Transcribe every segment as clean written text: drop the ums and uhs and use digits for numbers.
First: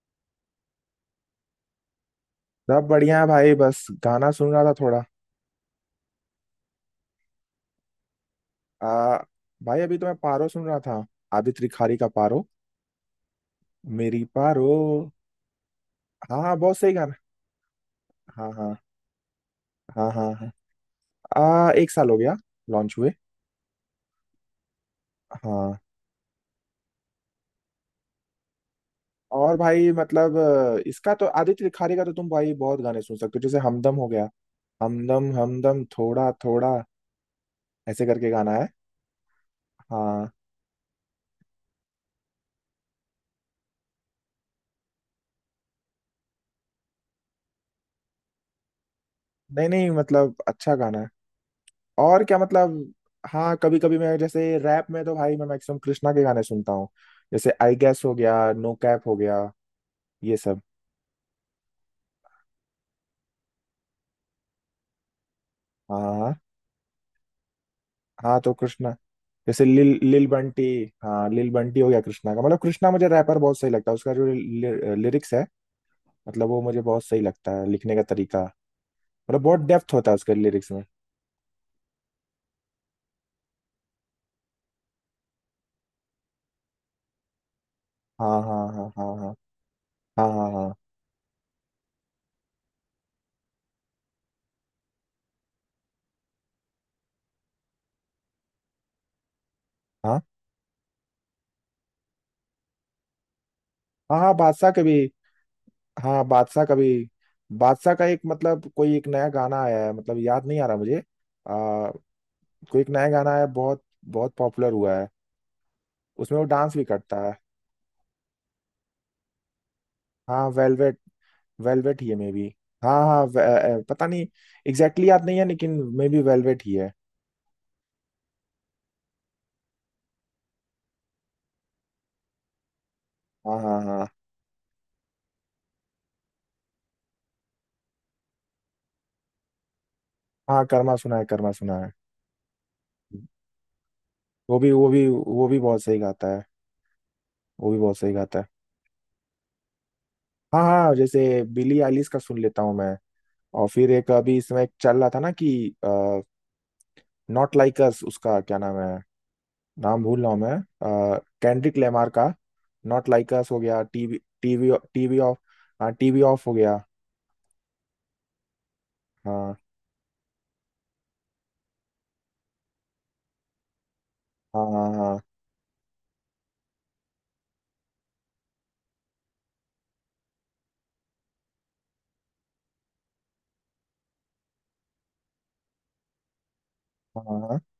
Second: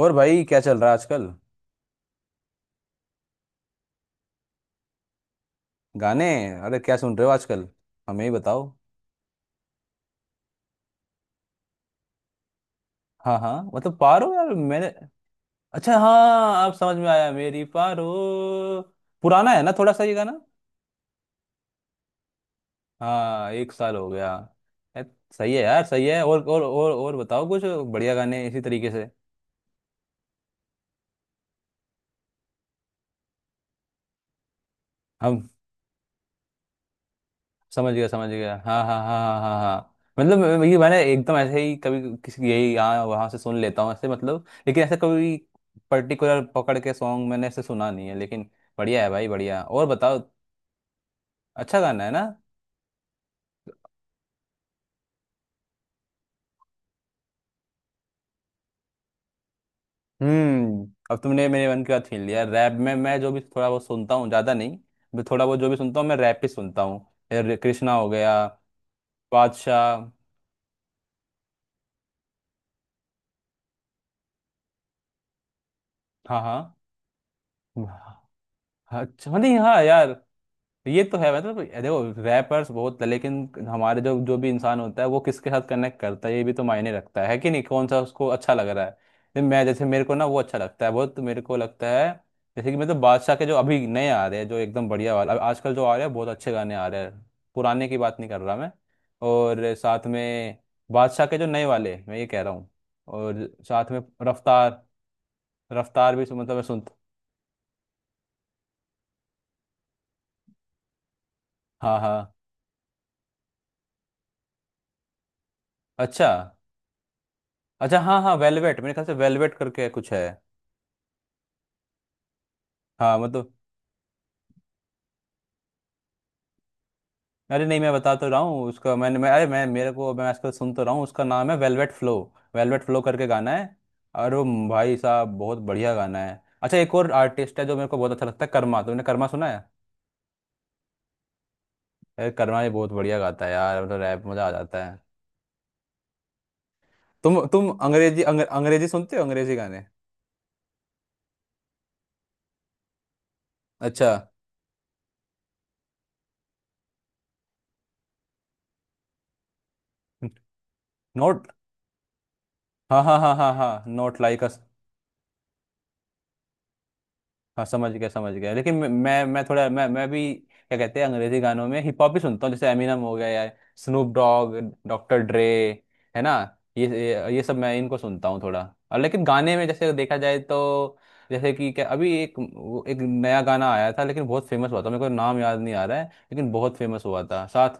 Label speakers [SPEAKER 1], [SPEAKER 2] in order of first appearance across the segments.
[SPEAKER 1] और भाई क्या चल रहा है आजकल।
[SPEAKER 2] सब बढ़िया है भाई। बस गाना सुन रहा था थोड़ा।
[SPEAKER 1] गाने। अरे क्या सुन रहे हो आजकल। हमें ही बताओ।
[SPEAKER 2] आ, भाई अभी तो मैं पारो सुन रहा था। आदित्य रिखारी का पारो।
[SPEAKER 1] हाँ हाँ, मतलब
[SPEAKER 2] मेरी
[SPEAKER 1] पारो यार,
[SPEAKER 2] पारो।
[SPEAKER 1] मैंने। अच्छा
[SPEAKER 2] हाँ हाँ,
[SPEAKER 1] हाँ, अब
[SPEAKER 2] बहुत सही
[SPEAKER 1] समझ में
[SPEAKER 2] गाना।
[SPEAKER 1] आया, मेरी पारो।
[SPEAKER 2] हाँ हाँ।
[SPEAKER 1] पुराना है ना थोड़ा सा
[SPEAKER 2] हाँ
[SPEAKER 1] ये गाना।
[SPEAKER 2] हाँ हाँ। एक साल हो गया लॉन्च हुए।
[SPEAKER 1] हाँ, एक साल हो गया। ए, सही है
[SPEAKER 2] हाँ।
[SPEAKER 1] यार, सही है। और बताओ कुछ बढ़िया गाने इसी तरीके से।
[SPEAKER 2] और भाई मतलब इसका तो आदित्य रिखारी का तो तुम भाई बहुत गाने सुन सकते हो। जैसे हमदम हो गया, हमदम
[SPEAKER 1] हम
[SPEAKER 2] हमदम थोड़ा थोड़ा
[SPEAKER 1] समझ
[SPEAKER 2] ऐसे
[SPEAKER 1] गया समझ
[SPEAKER 2] करके गाना
[SPEAKER 1] गया।
[SPEAKER 2] है।
[SPEAKER 1] हाँ हाँ हाँ हाँ हाँ हाँ,
[SPEAKER 2] हाँ।
[SPEAKER 1] मतलब ये मैंने एकदम ऐसे ही कभी किसी यही यहाँ वहाँ से सुन लेता हूँ ऐसे मतलब, लेकिन ऐसा कभी पर्टिकुलर पकड़ के सॉन्ग मैंने ऐसे सुना नहीं है, लेकिन बढ़िया है भाई बढ़िया,
[SPEAKER 2] नहीं
[SPEAKER 1] और
[SPEAKER 2] नहीं,
[SPEAKER 1] बताओ।
[SPEAKER 2] मतलब अच्छा गाना है।
[SPEAKER 1] अच्छा गाना है ना।
[SPEAKER 2] और क्या मतलब। हाँ कभी कभी मैं जैसे रैप में तो भाई मैं मैक्सिमम कृष्णा के गाने सुनता हूँ। जैसे आई गेस हो गया, नो कैप हो गया, ये सब।
[SPEAKER 1] हम्म, अब तुमने मेरे मन की बात छीन लिया। रैप में मैं जो भी थोड़ा बहुत सुनता हूँ, ज़्यादा नहीं। मैं थोड़ा बहुत जो भी
[SPEAKER 2] हाँ
[SPEAKER 1] सुनता हूँ, मैं रैप
[SPEAKER 2] हाँ
[SPEAKER 1] ही सुनता हूँ। ये कृष्णा हो
[SPEAKER 2] हाँ
[SPEAKER 1] गया,
[SPEAKER 2] हाँ, कृष्णा जैसे लिल
[SPEAKER 1] बादशाह।
[SPEAKER 2] लिल बंटी। हाँ लिल बंटी हो गया। कृष्णा का मतलब, कृष्णा मुझे रैपर बहुत सही लगता है। उसका जो लिरिक्स है,
[SPEAKER 1] हाँ
[SPEAKER 2] मतलब
[SPEAKER 1] हाँ।
[SPEAKER 2] वो मुझे बहुत सही लगता है, लिखने का तरीका।
[SPEAKER 1] अच्छा,
[SPEAKER 2] मतलब
[SPEAKER 1] नहीं
[SPEAKER 2] बहुत
[SPEAKER 1] हाँ
[SPEAKER 2] डेप्थ
[SPEAKER 1] यार।
[SPEAKER 2] होता है उसके लिरिक्स में।
[SPEAKER 1] ये तो है, मतलब देखो रैपर्स बहुत, लेकिन हमारे जो जो भी इंसान होता है वो किसके साथ कनेक्ट करता है, ये भी तो मायने रखता है कि नहीं, कौन सा उसको
[SPEAKER 2] हाँ
[SPEAKER 1] अच्छा
[SPEAKER 2] हाँ
[SPEAKER 1] लग रहा
[SPEAKER 2] हाँ
[SPEAKER 1] है।
[SPEAKER 2] हाँ हाँ
[SPEAKER 1] तो मैं जैसे, मेरे को ना
[SPEAKER 2] हाँ। हाँ
[SPEAKER 1] वो
[SPEAKER 2] हाँ
[SPEAKER 1] अच्छा
[SPEAKER 2] हाँ
[SPEAKER 1] लगता है, बहुत मेरे को लगता है। जैसे कि मतलब बादशाह के जो अभी नए आ रहे हैं, जो एकदम बढ़िया वाला, अब आजकल जो आ रहे हैं बहुत अच्छे गाने आ रहे हैं। पुराने की बात नहीं कर रहा मैं। और साथ
[SPEAKER 2] हाँ
[SPEAKER 1] में बादशाह के जो नए वाले, मैं ये कह रहा हूँ। और साथ में
[SPEAKER 2] हाँ हाँ, बादशाह
[SPEAKER 1] रफ्तार।
[SPEAKER 2] के भी।
[SPEAKER 1] रफ्तार
[SPEAKER 2] हाँ
[SPEAKER 1] भी मतलब मैं
[SPEAKER 2] बादशाह का भी।
[SPEAKER 1] सुनता।
[SPEAKER 2] बादशाह का एक मतलब कोई एक नया गाना आया है, मतलब याद नहीं आ रहा मुझे।
[SPEAKER 1] हाँ हाँ।
[SPEAKER 2] कोई एक नया गाना है, बहुत बहुत पॉपुलर हुआ है।
[SPEAKER 1] अच्छा
[SPEAKER 2] उसमें वो डांस भी करता है।
[SPEAKER 1] अच्छा। हाँ हाँ वेलवेट, मेरे ख्याल से वेलवेट करके कुछ है।
[SPEAKER 2] हाँ वेलवेट, वेलवेट ही है मे बी। हाँ
[SPEAKER 1] हाँ
[SPEAKER 2] हाँ,
[SPEAKER 1] मतलब।
[SPEAKER 2] पता नहीं, एग्जैक्टली याद नहीं है, लेकिन मे बी वेलवेट ही है।
[SPEAKER 1] अरे नहीं, मैं बता तो रहा हूँ उसका, मैं अरे मैं मेरे को मैं आजकल सुन तो रहा हूँ, उसका नाम है वेलवेट फ्लो। वेलवेट फ्लो करके गाना
[SPEAKER 2] हाँ
[SPEAKER 1] है।
[SPEAKER 2] हाँ। हाँ
[SPEAKER 1] और वो भाई साहब बहुत बढ़िया गाना है। अच्छा, एक और आर्टिस्ट है जो मेरे को बहुत अच्छा लगता है, कर्मा। तुमने कर्मा सुना है।
[SPEAKER 2] हाँ। कर्मा सुना है, कर्मा सुना है।
[SPEAKER 1] अरे कर्मा ये बहुत बढ़िया गाता है यार, मतलब रैप मजा आ
[SPEAKER 2] वो भी
[SPEAKER 1] जाता
[SPEAKER 2] वो
[SPEAKER 1] है।
[SPEAKER 2] भी वो भी बहुत सही गाता है।
[SPEAKER 1] तुम
[SPEAKER 2] वो भी बहुत सही
[SPEAKER 1] अंग्रेजी
[SPEAKER 2] गाता है।
[SPEAKER 1] अंग्रेजी सुनते हो, अंग्रेजी गाने।
[SPEAKER 2] हाँ हाँ, जैसे बिली आइलिश का सुन लेता हूँ मैं। और फिर
[SPEAKER 1] अच्छा।
[SPEAKER 2] एक अभी इसमें एक चल रहा था ना कि नॉट लाइक अस। उसका क्या नाम है, नाम भूल रहा हूँ मैं,
[SPEAKER 1] नोट।
[SPEAKER 2] कैंड्रिक लेमार का।
[SPEAKER 1] हाँ
[SPEAKER 2] नॉट
[SPEAKER 1] हाँ
[SPEAKER 2] लाइक
[SPEAKER 1] हाँ
[SPEAKER 2] अस
[SPEAKER 1] हाँ
[SPEAKER 2] हो गया।
[SPEAKER 1] हाँ, not
[SPEAKER 2] TV
[SPEAKER 1] like us.
[SPEAKER 2] TV TV off. हाँ टीवी ऑफ हो गया।
[SPEAKER 1] हाँ समझ गया समझ गया, लेकिन मैं
[SPEAKER 2] हाँ
[SPEAKER 1] थोड़ा, मैं भी क्या कहते हैं, अंग्रेजी गानों में हिप हॉप भी सुनता हूँ, जैसे एमिनम हो गया या स्नूप डॉग,
[SPEAKER 2] हाँ
[SPEAKER 1] डॉक्टर
[SPEAKER 2] हाँ
[SPEAKER 1] ड्रे, है ना। ये सब मैं इनको सुनता हूँ थोड़ा और, लेकिन गाने में जैसे देखा जाए तो, जैसे कि क्या अभी एक वो एक नया गाना आया था, लेकिन बहुत फेमस हुआ था, मेरे को नाम याद नहीं आ रहा है, लेकिन बहुत फेमस हुआ
[SPEAKER 2] हाँ
[SPEAKER 1] था
[SPEAKER 2] हाँ
[SPEAKER 1] साथ।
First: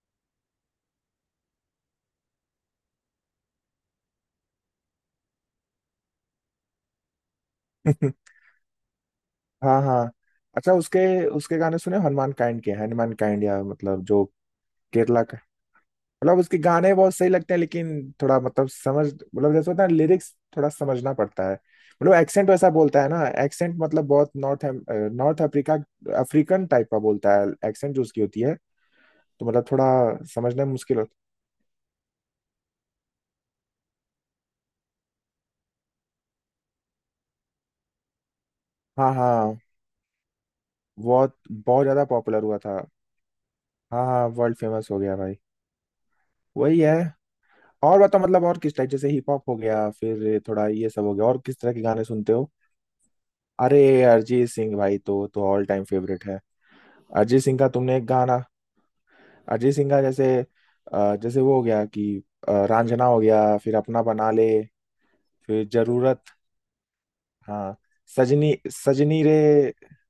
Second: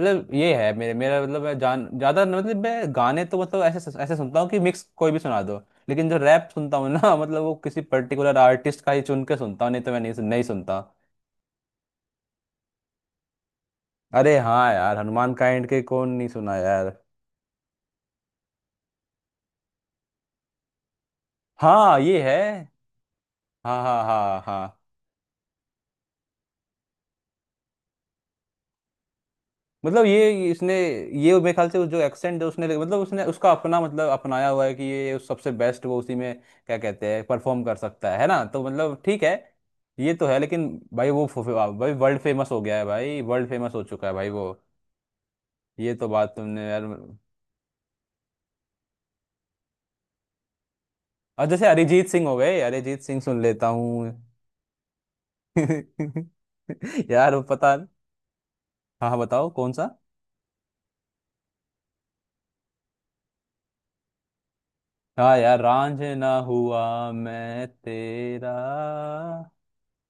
[SPEAKER 1] मतलब ये है मेरे, मेरा मतलब मैं जान ज्यादा मतलब मैं गाने तो मतलब ऐसे ऐसे सुनता हूँ कि मिक्स कोई भी सुना दो। लेकिन जो रैप सुनता हूँ ना मतलब वो किसी
[SPEAKER 2] हाँ।
[SPEAKER 1] पर्टिकुलर आर्टिस्ट का ही चुन के सुनता हूँ,
[SPEAKER 2] हाँ
[SPEAKER 1] नहीं तो मैं
[SPEAKER 2] हाँ।
[SPEAKER 1] नहीं
[SPEAKER 2] अच्छा
[SPEAKER 1] सुनता।
[SPEAKER 2] उसके, उसके गाने सुने हनुमान काइंड के? हनुमान काइंड या मतलब जो
[SPEAKER 1] अरे हाँ यार,
[SPEAKER 2] केरला,
[SPEAKER 1] हनुमान काइंड के कौन नहीं
[SPEAKER 2] मतलब
[SPEAKER 1] सुना
[SPEAKER 2] उसके
[SPEAKER 1] यार।
[SPEAKER 2] गाने बहुत सही लगते हैं। लेकिन थोड़ा मतलब समझ, मतलब जैसे होता है लिरिक्स थोड़ा समझना पड़ता है।
[SPEAKER 1] हाँ
[SPEAKER 2] मतलब
[SPEAKER 1] ये है।
[SPEAKER 2] एक्सेंट वैसा बोलता है ना, एक्सेंट
[SPEAKER 1] हाँ हाँ
[SPEAKER 2] मतलब बहुत
[SPEAKER 1] हाँ
[SPEAKER 2] नॉर्थ,
[SPEAKER 1] हाँ,
[SPEAKER 2] नॉर्थ अफ्रीका, अफ्रीकन टाइप का बोलता है। एक्सेंट जो उसकी होती है, तो मतलब थोड़ा
[SPEAKER 1] मतलब ये
[SPEAKER 2] समझने में
[SPEAKER 1] इसने।
[SPEAKER 2] मुश्किल होता।
[SPEAKER 1] ये मेरे ख्याल से उस जो एक्सेंट है उसने, मतलब उसने उसका अपना, मतलब अपनाया हुआ है कि ये सबसे बेस्ट वो उसी में क्या कहते हैं परफॉर्म कर सकता है ना, तो मतलब
[SPEAKER 2] हाँ
[SPEAKER 1] ठीक है।
[SPEAKER 2] हाँ।
[SPEAKER 1] ये तो है लेकिन, भाई वो
[SPEAKER 2] बहुत
[SPEAKER 1] फु- फु-
[SPEAKER 2] बहुत
[SPEAKER 1] भाई
[SPEAKER 2] ज्यादा
[SPEAKER 1] वर्ल्ड
[SPEAKER 2] पॉपुलर
[SPEAKER 1] फेमस
[SPEAKER 2] हुआ
[SPEAKER 1] हो गया
[SPEAKER 2] था।
[SPEAKER 1] है भाई, वर्ल्ड फेमस हो
[SPEAKER 2] हाँ
[SPEAKER 1] चुका है
[SPEAKER 2] हाँ,
[SPEAKER 1] भाई वो।
[SPEAKER 2] वर्ल्ड फेमस हो गया भाई।
[SPEAKER 1] ये तो बात तुमने
[SPEAKER 2] वही
[SPEAKER 1] यार।
[SPEAKER 2] है। और बताओ मतलब और किस टाइप, जैसे हिप हॉप हो गया, फिर थोड़ा ये सब हो गया, और
[SPEAKER 1] और
[SPEAKER 2] किस
[SPEAKER 1] जैसे
[SPEAKER 2] तरह के गाने
[SPEAKER 1] अरिजीत सिंह
[SPEAKER 2] सुनते
[SPEAKER 1] हो
[SPEAKER 2] हो?
[SPEAKER 1] गए, अरिजीत सिंह सुन लेता
[SPEAKER 2] अरे,
[SPEAKER 1] हूँ।
[SPEAKER 2] अरिजीत सिंह भाई तो ऑल टाइम फेवरेट है।
[SPEAKER 1] यार
[SPEAKER 2] अरिजीत
[SPEAKER 1] वो
[SPEAKER 2] सिंह का
[SPEAKER 1] पता।
[SPEAKER 2] तुमने एक गाना,
[SPEAKER 1] हाँ हाँ, बताओ कौन
[SPEAKER 2] अजय
[SPEAKER 1] सा।
[SPEAKER 2] सिंह का जैसे, जैसे वो हो गया कि रांझना हो गया, फिर अपना बना ले,
[SPEAKER 1] हाँ यार,
[SPEAKER 2] फिर
[SPEAKER 1] रांझ
[SPEAKER 2] जरूरत।
[SPEAKER 1] ना हुआ मैं
[SPEAKER 2] हाँ
[SPEAKER 1] तेरा।
[SPEAKER 2] सजनी, सजनी रे,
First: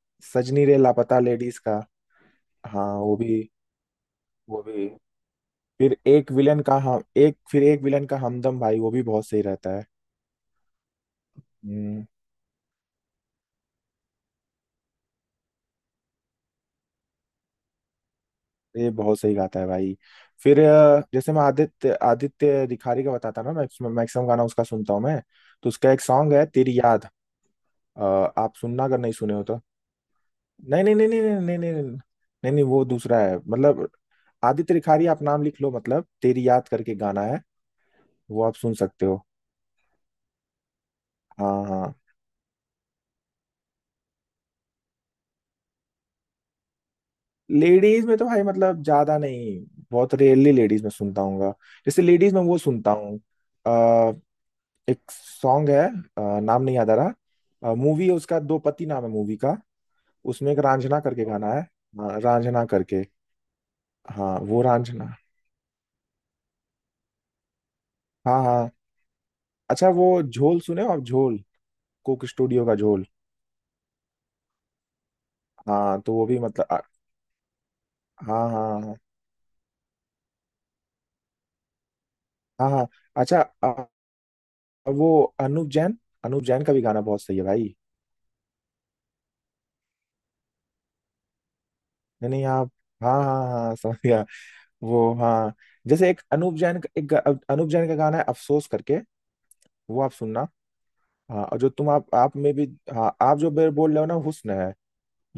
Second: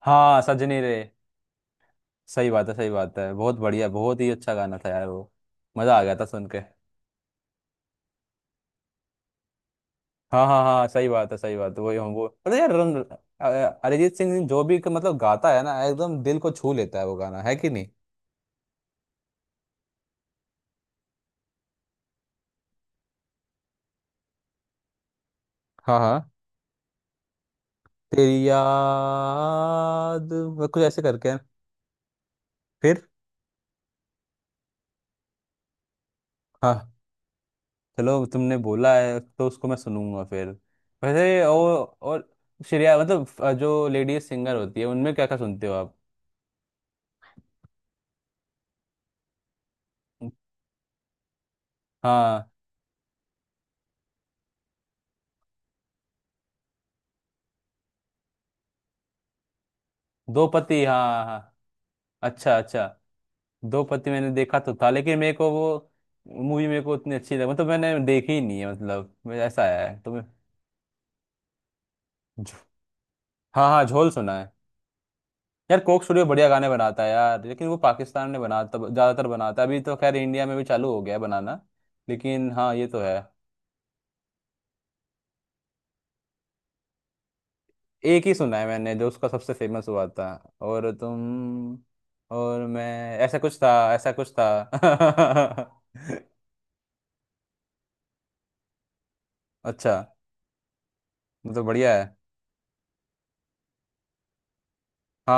[SPEAKER 1] हाँ
[SPEAKER 2] सजनी रे
[SPEAKER 1] सजनी रे।
[SPEAKER 2] लापता लेडीज का।
[SPEAKER 1] सही बात है, सही
[SPEAKER 2] हाँ वो
[SPEAKER 1] बात है,
[SPEAKER 2] भी,
[SPEAKER 1] बहुत बढ़िया, बहुत ही अच्छा
[SPEAKER 2] वो
[SPEAKER 1] गाना था
[SPEAKER 2] भी।
[SPEAKER 1] यार वो।
[SPEAKER 2] फिर
[SPEAKER 1] मजा आ गया था
[SPEAKER 2] एक
[SPEAKER 1] सुन
[SPEAKER 2] विलन
[SPEAKER 1] के।
[SPEAKER 2] का हम, एक फिर एक विलन का हमदम, भाई वो भी बहुत सही रहता है।
[SPEAKER 1] हाँ हाँ हाँ, सही बात है सही बात है, वही
[SPEAKER 2] हम्म।
[SPEAKER 1] हम वो मतलब यार रन। अरिजीत सिंह जो भी मतलब गाता है ना एकदम दिल को छू लेता है वो, गाना है कि नहीं।
[SPEAKER 2] ये बहुत सही गाता है भाई। फिर जैसे मैं आदित्य आदित्य रिखारी का बताता ना, मैक्सिमम मैक्सिमम गाना उसका सुनता हूँ मैं। तो उसका
[SPEAKER 1] हाँ
[SPEAKER 2] एक
[SPEAKER 1] हाँ,
[SPEAKER 2] सॉन्ग है तेरी याद। अ,
[SPEAKER 1] तेरी
[SPEAKER 2] आप सुनना अगर नहीं सुने हो तो।
[SPEAKER 1] याद। वो कुछ
[SPEAKER 2] नहीं नहीं
[SPEAKER 1] ऐसे
[SPEAKER 2] नहीं नहीं
[SPEAKER 1] करके है।
[SPEAKER 2] नहीं नहीं नहीं नहीं, नहीं नहीं, वो
[SPEAKER 1] फिर।
[SPEAKER 2] दूसरा है मतलब। आदित्य रिखारी, आप नाम लिख लो, मतलब तेरी याद
[SPEAKER 1] हाँ।
[SPEAKER 2] करके गाना है।
[SPEAKER 1] चलो
[SPEAKER 2] वो आप
[SPEAKER 1] तुमने
[SPEAKER 2] सुन
[SPEAKER 1] बोला
[SPEAKER 2] सकते
[SPEAKER 1] है
[SPEAKER 2] हो।
[SPEAKER 1] तो उसको मैं सुनूंगा फिर। वैसे
[SPEAKER 2] हाँ
[SPEAKER 1] और
[SPEAKER 2] हाँ।
[SPEAKER 1] और श्रेया मतलब जो लेडीज सिंगर होती है, उनमें क्या क्या सुनते हो आप।
[SPEAKER 2] लेडीज में तो भाई मतलब ज्यादा नहीं, बहुत रेयरली लेडीज में सुनता हूँ। जैसे लेडीज में
[SPEAKER 1] हाँ,
[SPEAKER 2] वो सुनता हूँ, अ, एक सॉन्ग है, नाम नहीं याद आ रहा। मूवी है उसका दो पति, नाम है मूवी का।
[SPEAKER 1] दो
[SPEAKER 2] उसमें एक
[SPEAKER 1] पति हाँ।
[SPEAKER 2] रांझना
[SPEAKER 1] हाँ
[SPEAKER 2] करके गाना
[SPEAKER 1] हाँ।
[SPEAKER 2] है। हाँ,
[SPEAKER 1] अच्छा
[SPEAKER 2] रांझना
[SPEAKER 1] अच्छा,
[SPEAKER 2] करके।
[SPEAKER 1] दो पत्ती मैंने
[SPEAKER 2] हाँ
[SPEAKER 1] देखा
[SPEAKER 2] वो
[SPEAKER 1] तो था,
[SPEAKER 2] रांझना।
[SPEAKER 1] लेकिन मेरे को वो मूवी, मेरे को उतनी अच्छी लगी, मतलब मैंने देखी ही
[SPEAKER 2] हाँ
[SPEAKER 1] नहीं
[SPEAKER 2] हाँ।
[SPEAKER 1] है, मतलब ऐसा
[SPEAKER 2] अच्छा
[SPEAKER 1] है, तो
[SPEAKER 2] वो
[SPEAKER 1] मैं।
[SPEAKER 2] झोल सुने हो आप, झोल, कोक
[SPEAKER 1] झो-
[SPEAKER 2] स्टूडियो का झोल।
[SPEAKER 1] हाँ हाँ, झोल सुना है। यार,
[SPEAKER 2] हाँ
[SPEAKER 1] कोक
[SPEAKER 2] तो
[SPEAKER 1] स्टूडियो
[SPEAKER 2] वो भी
[SPEAKER 1] बढ़िया
[SPEAKER 2] मतलब
[SPEAKER 1] गाने बनाता है यार, लेकिन वो पाकिस्तान में
[SPEAKER 2] हाँ हाँ
[SPEAKER 1] बनाता,
[SPEAKER 2] हाँ
[SPEAKER 1] ज़्यादातर बनाता है, अभी तो खैर इंडिया में भी चालू हो गया है बनाना। लेकिन
[SPEAKER 2] हाँ
[SPEAKER 1] हाँ, ये
[SPEAKER 2] हाँ।
[SPEAKER 1] तो है।
[SPEAKER 2] अच्छा वो अनूप जैन, अनूप जैन का भी गाना बहुत सही है भाई।
[SPEAKER 1] एक ही सुना है मैंने जो उसका सबसे फेमस हुआ था। और तुम।
[SPEAKER 2] नहीं नहीं
[SPEAKER 1] और
[SPEAKER 2] आप।
[SPEAKER 1] मैं,
[SPEAKER 2] हाँ
[SPEAKER 1] ऐसा
[SPEAKER 2] हाँ
[SPEAKER 1] कुछ था
[SPEAKER 2] हाँ, समझ
[SPEAKER 1] ऐसा
[SPEAKER 2] गया।
[SPEAKER 1] कुछ था।
[SPEAKER 2] वो, हाँ जैसे एक अनूप जैन का एक अनूप जैन का गाना है अफसोस करके,
[SPEAKER 1] अच्छा।
[SPEAKER 2] वो आप सुनना। हाँ, और
[SPEAKER 1] मतलब
[SPEAKER 2] जो तुम
[SPEAKER 1] बढ़िया।
[SPEAKER 2] आप में भी, हाँ आप जो बोल रहे हो ना, हुस्न है,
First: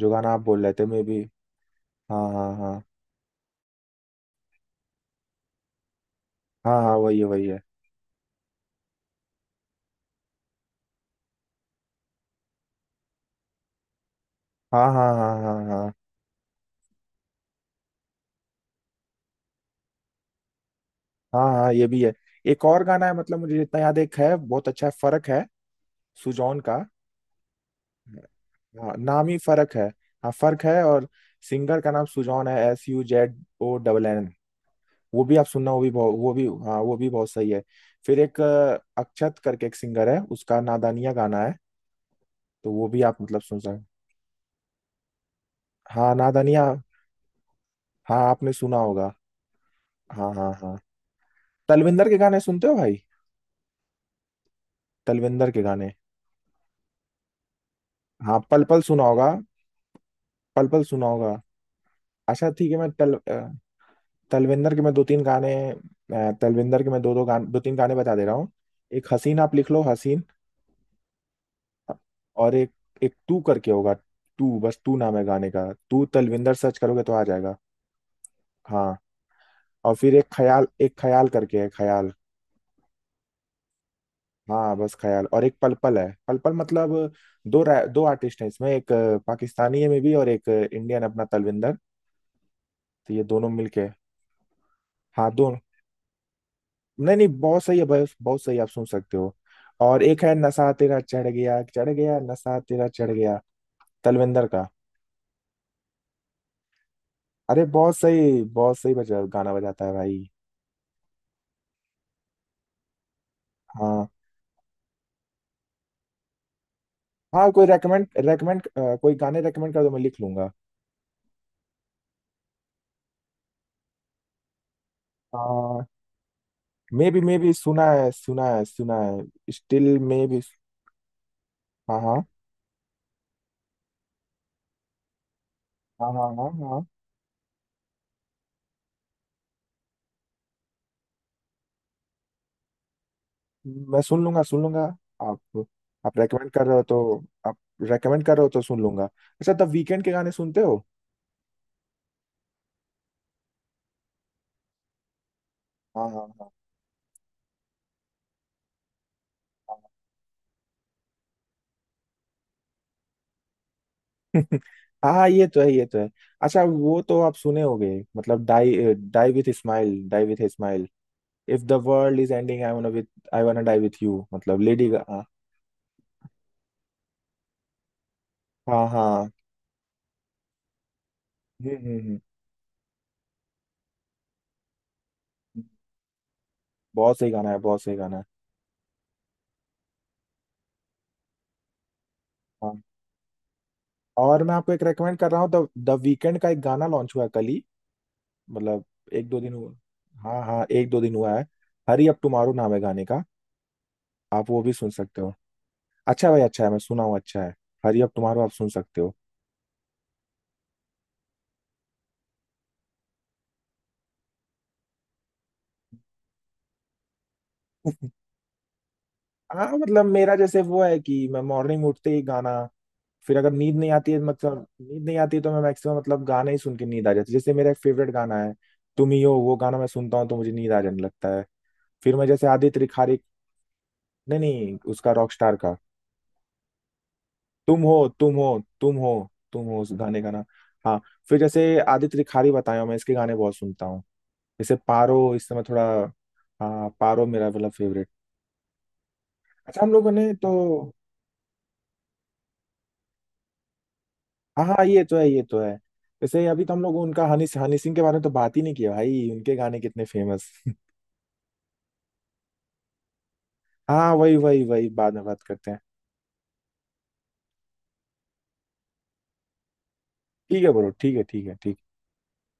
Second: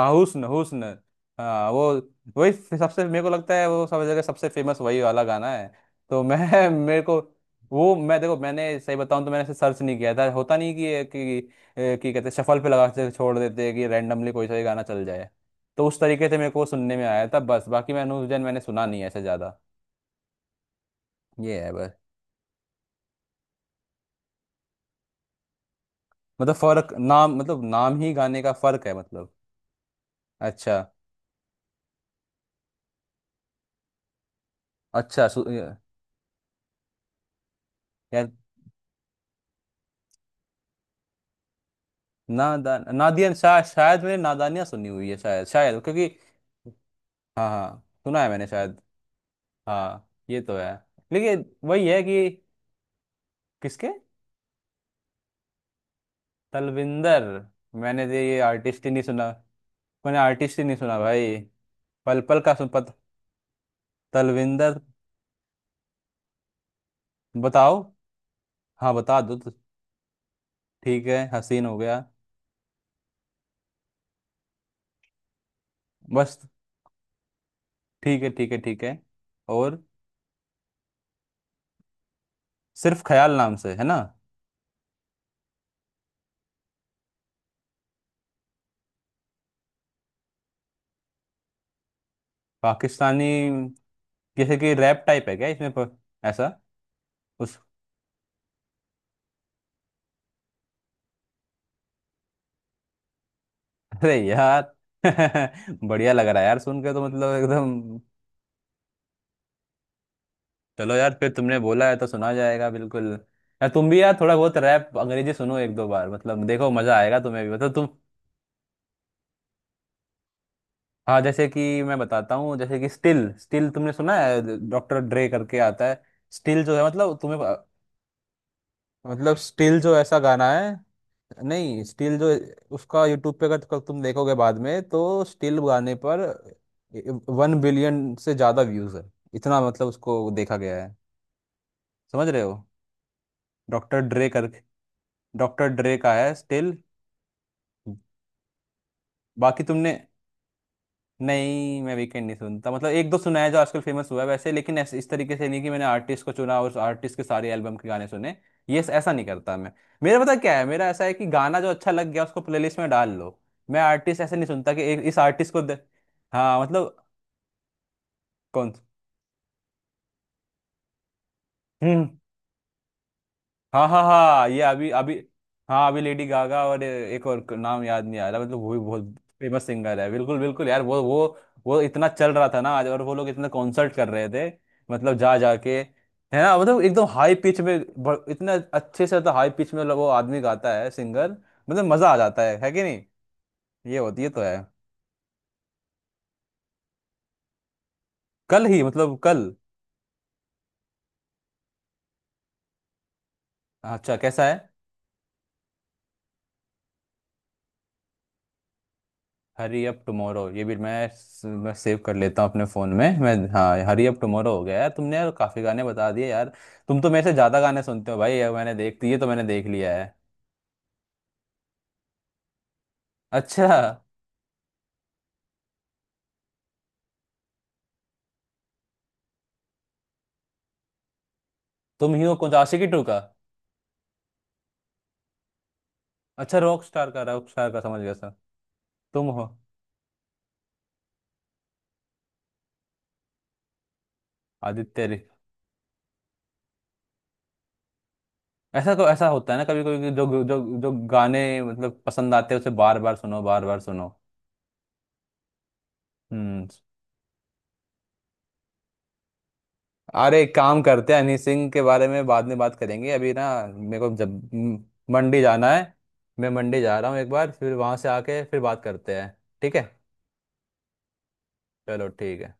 [SPEAKER 2] जो गाना आप
[SPEAKER 1] हुस्न
[SPEAKER 2] बोल रहे
[SPEAKER 1] हुस्न।
[SPEAKER 2] थे में भी।
[SPEAKER 1] हाँ वो।
[SPEAKER 2] हाँ
[SPEAKER 1] वही
[SPEAKER 2] हाँ हाँ
[SPEAKER 1] सबसे, मेरे को लगता है वो सब जगह सबसे फेमस वही वाला गाना है। तो मैं
[SPEAKER 2] हाँ हाँ,
[SPEAKER 1] मेरे को
[SPEAKER 2] वही है वही है।
[SPEAKER 1] वो, मैं देखो मैंने सही बताऊं तो मैंने ऐसे सर्च नहीं किया था, होता नहीं कि कि कि कहते शफल पे लगा के छोड़ देते हैं कि रैंडमली कोई सा भी गाना
[SPEAKER 2] हाँ
[SPEAKER 1] चल
[SPEAKER 2] हाँ
[SPEAKER 1] जाए।
[SPEAKER 2] हाँ हाँ हाँ
[SPEAKER 1] तो
[SPEAKER 2] हाँ
[SPEAKER 1] उस तरीके से मेरे को सुनने में आया था बस, बाकी मैंने उस दिन मैंने सुना नहीं है ऐसे ज्यादा।
[SPEAKER 2] हाँ
[SPEAKER 1] ये है
[SPEAKER 2] हाँ, ये
[SPEAKER 1] बस।
[SPEAKER 2] भी है। एक और गाना है, मतलब मुझे जितना याद है, एक है बहुत अच्छा है, फर्क है,
[SPEAKER 1] मतलब
[SPEAKER 2] सुजॉन का।
[SPEAKER 1] फर्क नाम, मतलब नाम ही गाने का फर्क है
[SPEAKER 2] हाँ नाम
[SPEAKER 1] मतलब।
[SPEAKER 2] ही फर्क है। हाँ फर्क
[SPEAKER 1] अच्छा
[SPEAKER 2] है। और सिंगर का नाम सुजॉन है, S U Z O double N. वो
[SPEAKER 1] अच्छा।
[SPEAKER 2] भी आप सुनना, वो भी बहुत, वो भी, हाँ वो भी बहुत सही है। फिर
[SPEAKER 1] यार,
[SPEAKER 2] एक अक्षत करके एक सिंगर है, उसका नादानिया गाना है, तो
[SPEAKER 1] नादान
[SPEAKER 2] वो भी आप
[SPEAKER 1] नादियन
[SPEAKER 2] मतलब सुन
[SPEAKER 1] शायद,
[SPEAKER 2] सकते।
[SPEAKER 1] शायद मैंने नादानियाँ सुनी हुई है शायद, शायद क्योंकि।
[SPEAKER 2] हाँ नादानिया।
[SPEAKER 1] हाँ हाँ
[SPEAKER 2] हाँ
[SPEAKER 1] सुना है मैंने
[SPEAKER 2] आपने सुना
[SPEAKER 1] शायद।
[SPEAKER 2] होगा।
[SPEAKER 1] हाँ
[SPEAKER 2] हाँ
[SPEAKER 1] ये
[SPEAKER 2] हाँ
[SPEAKER 1] तो है।
[SPEAKER 2] हाँ।
[SPEAKER 1] लेकिन वही है
[SPEAKER 2] तलविंदर के
[SPEAKER 1] कि।
[SPEAKER 2] गाने सुनते हो भाई?
[SPEAKER 1] किसके।
[SPEAKER 2] तलविंदर के गाने।
[SPEAKER 1] तलविंदर। मैंने तो ये
[SPEAKER 2] हाँ पल पल
[SPEAKER 1] आर्टिस्ट ही नहीं
[SPEAKER 2] सुना
[SPEAKER 1] सुना।
[SPEAKER 2] होगा।
[SPEAKER 1] मैंने आर्टिस्ट ही
[SPEAKER 2] पल
[SPEAKER 1] नहीं
[SPEAKER 2] पल
[SPEAKER 1] सुना
[SPEAKER 2] सुना
[SPEAKER 1] भाई।
[SPEAKER 2] होगा।
[SPEAKER 1] पल पल
[SPEAKER 2] अच्छा
[SPEAKER 1] का सुन
[SPEAKER 2] ठीक है।
[SPEAKER 1] पत।
[SPEAKER 2] तलविंदर
[SPEAKER 1] तलविंदर।
[SPEAKER 2] के मैं दो तीन गाने, तलविंदर के मैं दो दो गाने दो तीन
[SPEAKER 1] बताओ।
[SPEAKER 2] गाने बता दे रहा हूँ।
[SPEAKER 1] हाँ
[SPEAKER 2] एक
[SPEAKER 1] बता दो
[SPEAKER 2] हसीन,
[SPEAKER 1] तो।
[SPEAKER 2] आप लिख लो हसीन।
[SPEAKER 1] ठीक है, हसीन हो गया।
[SPEAKER 2] और एक, एक तू करके होगा। तू, बस तू नाम है गाने का। तू
[SPEAKER 1] बस।
[SPEAKER 2] तलविंदर सर्च करोगे तो आ जाएगा।
[SPEAKER 1] ठीक है ठीक है ठीक है।
[SPEAKER 2] हाँ।
[SPEAKER 1] और।
[SPEAKER 2] और फिर एक ख्याल, एक ख्याल करके है, ख्याल।
[SPEAKER 1] सिर्फ ख्याल नाम से है ना।
[SPEAKER 2] हाँ बस ख्याल। और एक पल पल है, पल पल मतलब दो आर्टिस्ट हैं इसमें, एक पाकिस्तानी है में भी, और एक इंडियन अपना तलविंदर। तो ये
[SPEAKER 1] पाकिस्तानी।
[SPEAKER 2] दोनों मिलके।
[SPEAKER 1] जैसे कि रैप टाइप
[SPEAKER 2] हाँ
[SPEAKER 1] है क्या
[SPEAKER 2] दोनों।
[SPEAKER 1] इसमें, ऐसा।
[SPEAKER 2] नहीं नहीं,
[SPEAKER 1] उस।
[SPEAKER 2] बहुत सही है, बस बहुत सही है, आप सुन सकते हो। और एक है नशा तेरा चढ़ गया, चढ़ गया नशा तेरा चढ़ गया,
[SPEAKER 1] अरे
[SPEAKER 2] तलविंदर
[SPEAKER 1] यार
[SPEAKER 2] का।
[SPEAKER 1] बढ़िया लग रहा है यार सुन के तो, मतलब
[SPEAKER 2] अरे
[SPEAKER 1] एकदम।
[SPEAKER 2] बहुत सही, बहुत सही बजा गाना बजाता है भाई।
[SPEAKER 1] चलो यार, फिर तुमने बोला है तो सुना जाएगा बिल्कुल। यार तुम भी
[SPEAKER 2] हाँ
[SPEAKER 1] यार थोड़ा बहुत रैप अंग्रेजी सुनो एक दो बार, मतलब देखो मजा आएगा तुम्हें भी,
[SPEAKER 2] हाँ। कोई
[SPEAKER 1] मतलब तुम।
[SPEAKER 2] रेकमेंड, रेकमेंड, कोई गाने रेकमेंड कर दो, मैं लिख लूंगा।
[SPEAKER 1] हाँ, जैसे कि मैं बताता हूँ, जैसे कि स्टिल, स्टिल तुमने सुना है, डॉक्टर ड्रे करके आता है। स्टिल जो है, मतलब
[SPEAKER 2] मे
[SPEAKER 1] तुम्हें।
[SPEAKER 2] बी सुना है, सुना है सुना है
[SPEAKER 1] मतलब स्टिल जो
[SPEAKER 2] स्टिल
[SPEAKER 1] ऐसा
[SPEAKER 2] मे बी।
[SPEAKER 1] गाना है, नहीं
[SPEAKER 2] हाँ
[SPEAKER 1] स्टील
[SPEAKER 2] हाँ
[SPEAKER 1] जो। उसका यूट्यूब पे अगर कल तुम देखोगे बाद में, तो स्टील गाने
[SPEAKER 2] हाँ
[SPEAKER 1] पर
[SPEAKER 2] हाँ हाँ हाँ।
[SPEAKER 1] वन बिलियन से ज्यादा व्यूज है। इतना मतलब उसको देखा गया है। समझ रहे हो। डॉक्टर
[SPEAKER 2] मैं सुन
[SPEAKER 1] ड्रे
[SPEAKER 2] लूंगा,
[SPEAKER 1] करके।
[SPEAKER 2] सुन लूंगा। आप
[SPEAKER 1] डॉक्टर ड्रे का
[SPEAKER 2] आप
[SPEAKER 1] है
[SPEAKER 2] रेकमेंड कर
[SPEAKER 1] स्टिल।
[SPEAKER 2] रहे हो तो आप रेकमेंड कर रहे हो तो सुन लूंगा। अच्छा
[SPEAKER 1] बाकी
[SPEAKER 2] तब
[SPEAKER 1] तुमने।
[SPEAKER 2] वीकेंड के गाने सुनते हो?
[SPEAKER 1] नहीं, मैं वीकेंड नहीं सुनता, मतलब एक दो सुना है जो आजकल फेमस हुआ है वैसे, लेकिन ऐसे इस तरीके से नहीं कि मैंने
[SPEAKER 2] हाँ
[SPEAKER 1] आर्टिस्ट
[SPEAKER 2] हाँ
[SPEAKER 1] को
[SPEAKER 2] हाँ
[SPEAKER 1] चुना और आर्टिस्ट के सारे एल्बम के गाने सुने। ये ऐसा नहीं करता मैं।
[SPEAKER 2] हाँ।
[SPEAKER 1] मेरा पता क्या है, मेरा ऐसा है कि गाना जो अच्छा लग गया उसको प्लेलिस्ट में डाल लो। मैं आर्टिस्ट ऐसे नहीं सुनता कि एक
[SPEAKER 2] हाँ
[SPEAKER 1] इस
[SPEAKER 2] हाँ, ये
[SPEAKER 1] आर्टिस्ट को
[SPEAKER 2] तो है
[SPEAKER 1] दे।
[SPEAKER 2] ये तो है।
[SPEAKER 1] हाँ
[SPEAKER 2] अच्छा
[SPEAKER 1] मतलब।
[SPEAKER 2] वो तो आप सुने होगे, मतलब
[SPEAKER 1] कौन।
[SPEAKER 2] Die, die with smile, die with smile, if the
[SPEAKER 1] hmm.
[SPEAKER 2] World is ending I wanna with, I wanna die
[SPEAKER 1] हाँ हाँ
[SPEAKER 2] विथ यू,
[SPEAKER 1] हाँ,
[SPEAKER 2] मतलब
[SPEAKER 1] ये
[SPEAKER 2] लेडी।
[SPEAKER 1] अभी अभी।
[SPEAKER 2] हाँ
[SPEAKER 1] हाँ अभी लेडी गागा और एक और नाम याद नहीं आ रहा, मतलब वो भी बहुत
[SPEAKER 2] हाँ।
[SPEAKER 1] फेमस सिंगर है बिल्कुल बिल्कुल यार, वो।
[SPEAKER 2] हम्म
[SPEAKER 1] वो
[SPEAKER 2] हम्म
[SPEAKER 1] इतना
[SPEAKER 2] हम्म।
[SPEAKER 1] चल रहा था ना आज, और वो लोग इतना कॉन्सर्ट कर रहे थे। मतलब जा जा
[SPEAKER 2] हम्म।
[SPEAKER 1] के है ना, मतलब एकदम
[SPEAKER 2] बहुत सही
[SPEAKER 1] हाई
[SPEAKER 2] गाना है,
[SPEAKER 1] पिच में
[SPEAKER 2] बहुत सही गाना है।
[SPEAKER 1] इतना अच्छे से तो, हाई पिच में वो आदमी गाता है सिंगर। मतलब मजा आ जाता है
[SPEAKER 2] हाँ।
[SPEAKER 1] कि नहीं। ये होती है तो
[SPEAKER 2] और मैं
[SPEAKER 1] है।
[SPEAKER 2] आपको एक रेकमेंड कर रहा हूँ, द द वीकेंड का एक गाना लॉन्च हुआ है कल ही,
[SPEAKER 1] कल ही,
[SPEAKER 2] मतलब
[SPEAKER 1] मतलब
[SPEAKER 2] एक दो
[SPEAKER 1] कल।
[SPEAKER 2] दिन हुआ। हाँ हाँ एक दो दिन हुआ है। हरी अप टुमारो नाम है गाने का,
[SPEAKER 1] अच्छा कैसा
[SPEAKER 2] आप
[SPEAKER 1] है।
[SPEAKER 2] वो भी सुन सकते हो। अच्छा है भाई अच्छा है, मैं सुना हूँ, अच्छा है। हरी अप टुमारो आप सुन सकते हो।
[SPEAKER 1] हरी अप टुमारो, ये भी मैं सेव कर लेता हूँ अपने फ़ोन में, मैं हाँ हरी अप टुमारो हो गया, यार तुमने यार काफ़ी गाने बता दिए यार। तुम तो मेरे से ज़्यादा गाने सुनते हो भाई, ये मैंने देख, ये तो मैंने देख
[SPEAKER 2] हाँ
[SPEAKER 1] लिया
[SPEAKER 2] मतलब
[SPEAKER 1] है।
[SPEAKER 2] मेरा जैसे वो है कि मैं मॉर्निंग उठते ही गाना, फिर अगर
[SPEAKER 1] अच्छा।
[SPEAKER 2] नींद नहीं आती है, मतलब नींद नहीं आती है, तो मैं मैक्सिमम मतलब गाना ही सुन के नींद आ जाती है। जैसे मेरा एक फेवरेट गाना है तुम ही हो, वो गाना मैं सुनता हूँ तो मुझे नींद आ जाने लगता है।
[SPEAKER 1] तुम
[SPEAKER 2] फिर
[SPEAKER 1] ही
[SPEAKER 2] मैं
[SPEAKER 1] हो
[SPEAKER 2] जैसे
[SPEAKER 1] कुछ
[SPEAKER 2] आदित्य
[SPEAKER 1] आशिकी टू
[SPEAKER 2] रिखारी,
[SPEAKER 1] का।
[SPEAKER 2] नहीं नहीं, उसका रॉकस्टार का
[SPEAKER 1] अच्छा रॉक स्टार का, रॉक स्टार का
[SPEAKER 2] तुम
[SPEAKER 1] समझ
[SPEAKER 2] हो,
[SPEAKER 1] गया सर।
[SPEAKER 2] तुम हो, तुम हो,
[SPEAKER 1] तुम हो।
[SPEAKER 2] तुम हो उस गाने का नाम। हाँ फिर जैसे आदित्य रिखारी बताया, मैं इसके गाने बहुत सुनता हूँ। जैसे
[SPEAKER 1] आदित्य
[SPEAKER 2] पारो
[SPEAKER 1] रे।
[SPEAKER 2] इस समय थोड़ा, हाँ पारो मेरा मतलब फेवरेट।
[SPEAKER 1] ऐसा को, ऐसा होता है ना
[SPEAKER 2] अच्छा
[SPEAKER 1] कभी
[SPEAKER 2] हम
[SPEAKER 1] कभी कि
[SPEAKER 2] लोगों ने
[SPEAKER 1] जो
[SPEAKER 2] तो,
[SPEAKER 1] जो जो गाने मतलब पसंद आते हैं उसे बार बार सुनो बार बार सुनो।
[SPEAKER 2] हाँ हाँ ये तो है ये तो है। जैसे अभी
[SPEAKER 1] हम्म।
[SPEAKER 2] तो हम लोग उनका हनी हनी सिंह के बारे में तो बात ही नहीं किया भाई, उनके गाने कितने
[SPEAKER 1] अरे
[SPEAKER 2] फेमस।
[SPEAKER 1] एक काम करते हैं, हनी सिंह के बारे में बाद में बात करेंगे अभी ना। मेरे
[SPEAKER 2] हाँ
[SPEAKER 1] को
[SPEAKER 2] वही
[SPEAKER 1] जब
[SPEAKER 2] वही वही, बाद में
[SPEAKER 1] मंडी
[SPEAKER 2] बात
[SPEAKER 1] जाना
[SPEAKER 2] करते हैं।
[SPEAKER 1] है। मैं मंडी जा रहा हूँ एक बार, फिर वहां से आके फिर बात करते हैं। ठीक है।
[SPEAKER 2] ठीक है ब्रो, ठीक है ठीक है ठीक है।
[SPEAKER 1] चलो ठीक है।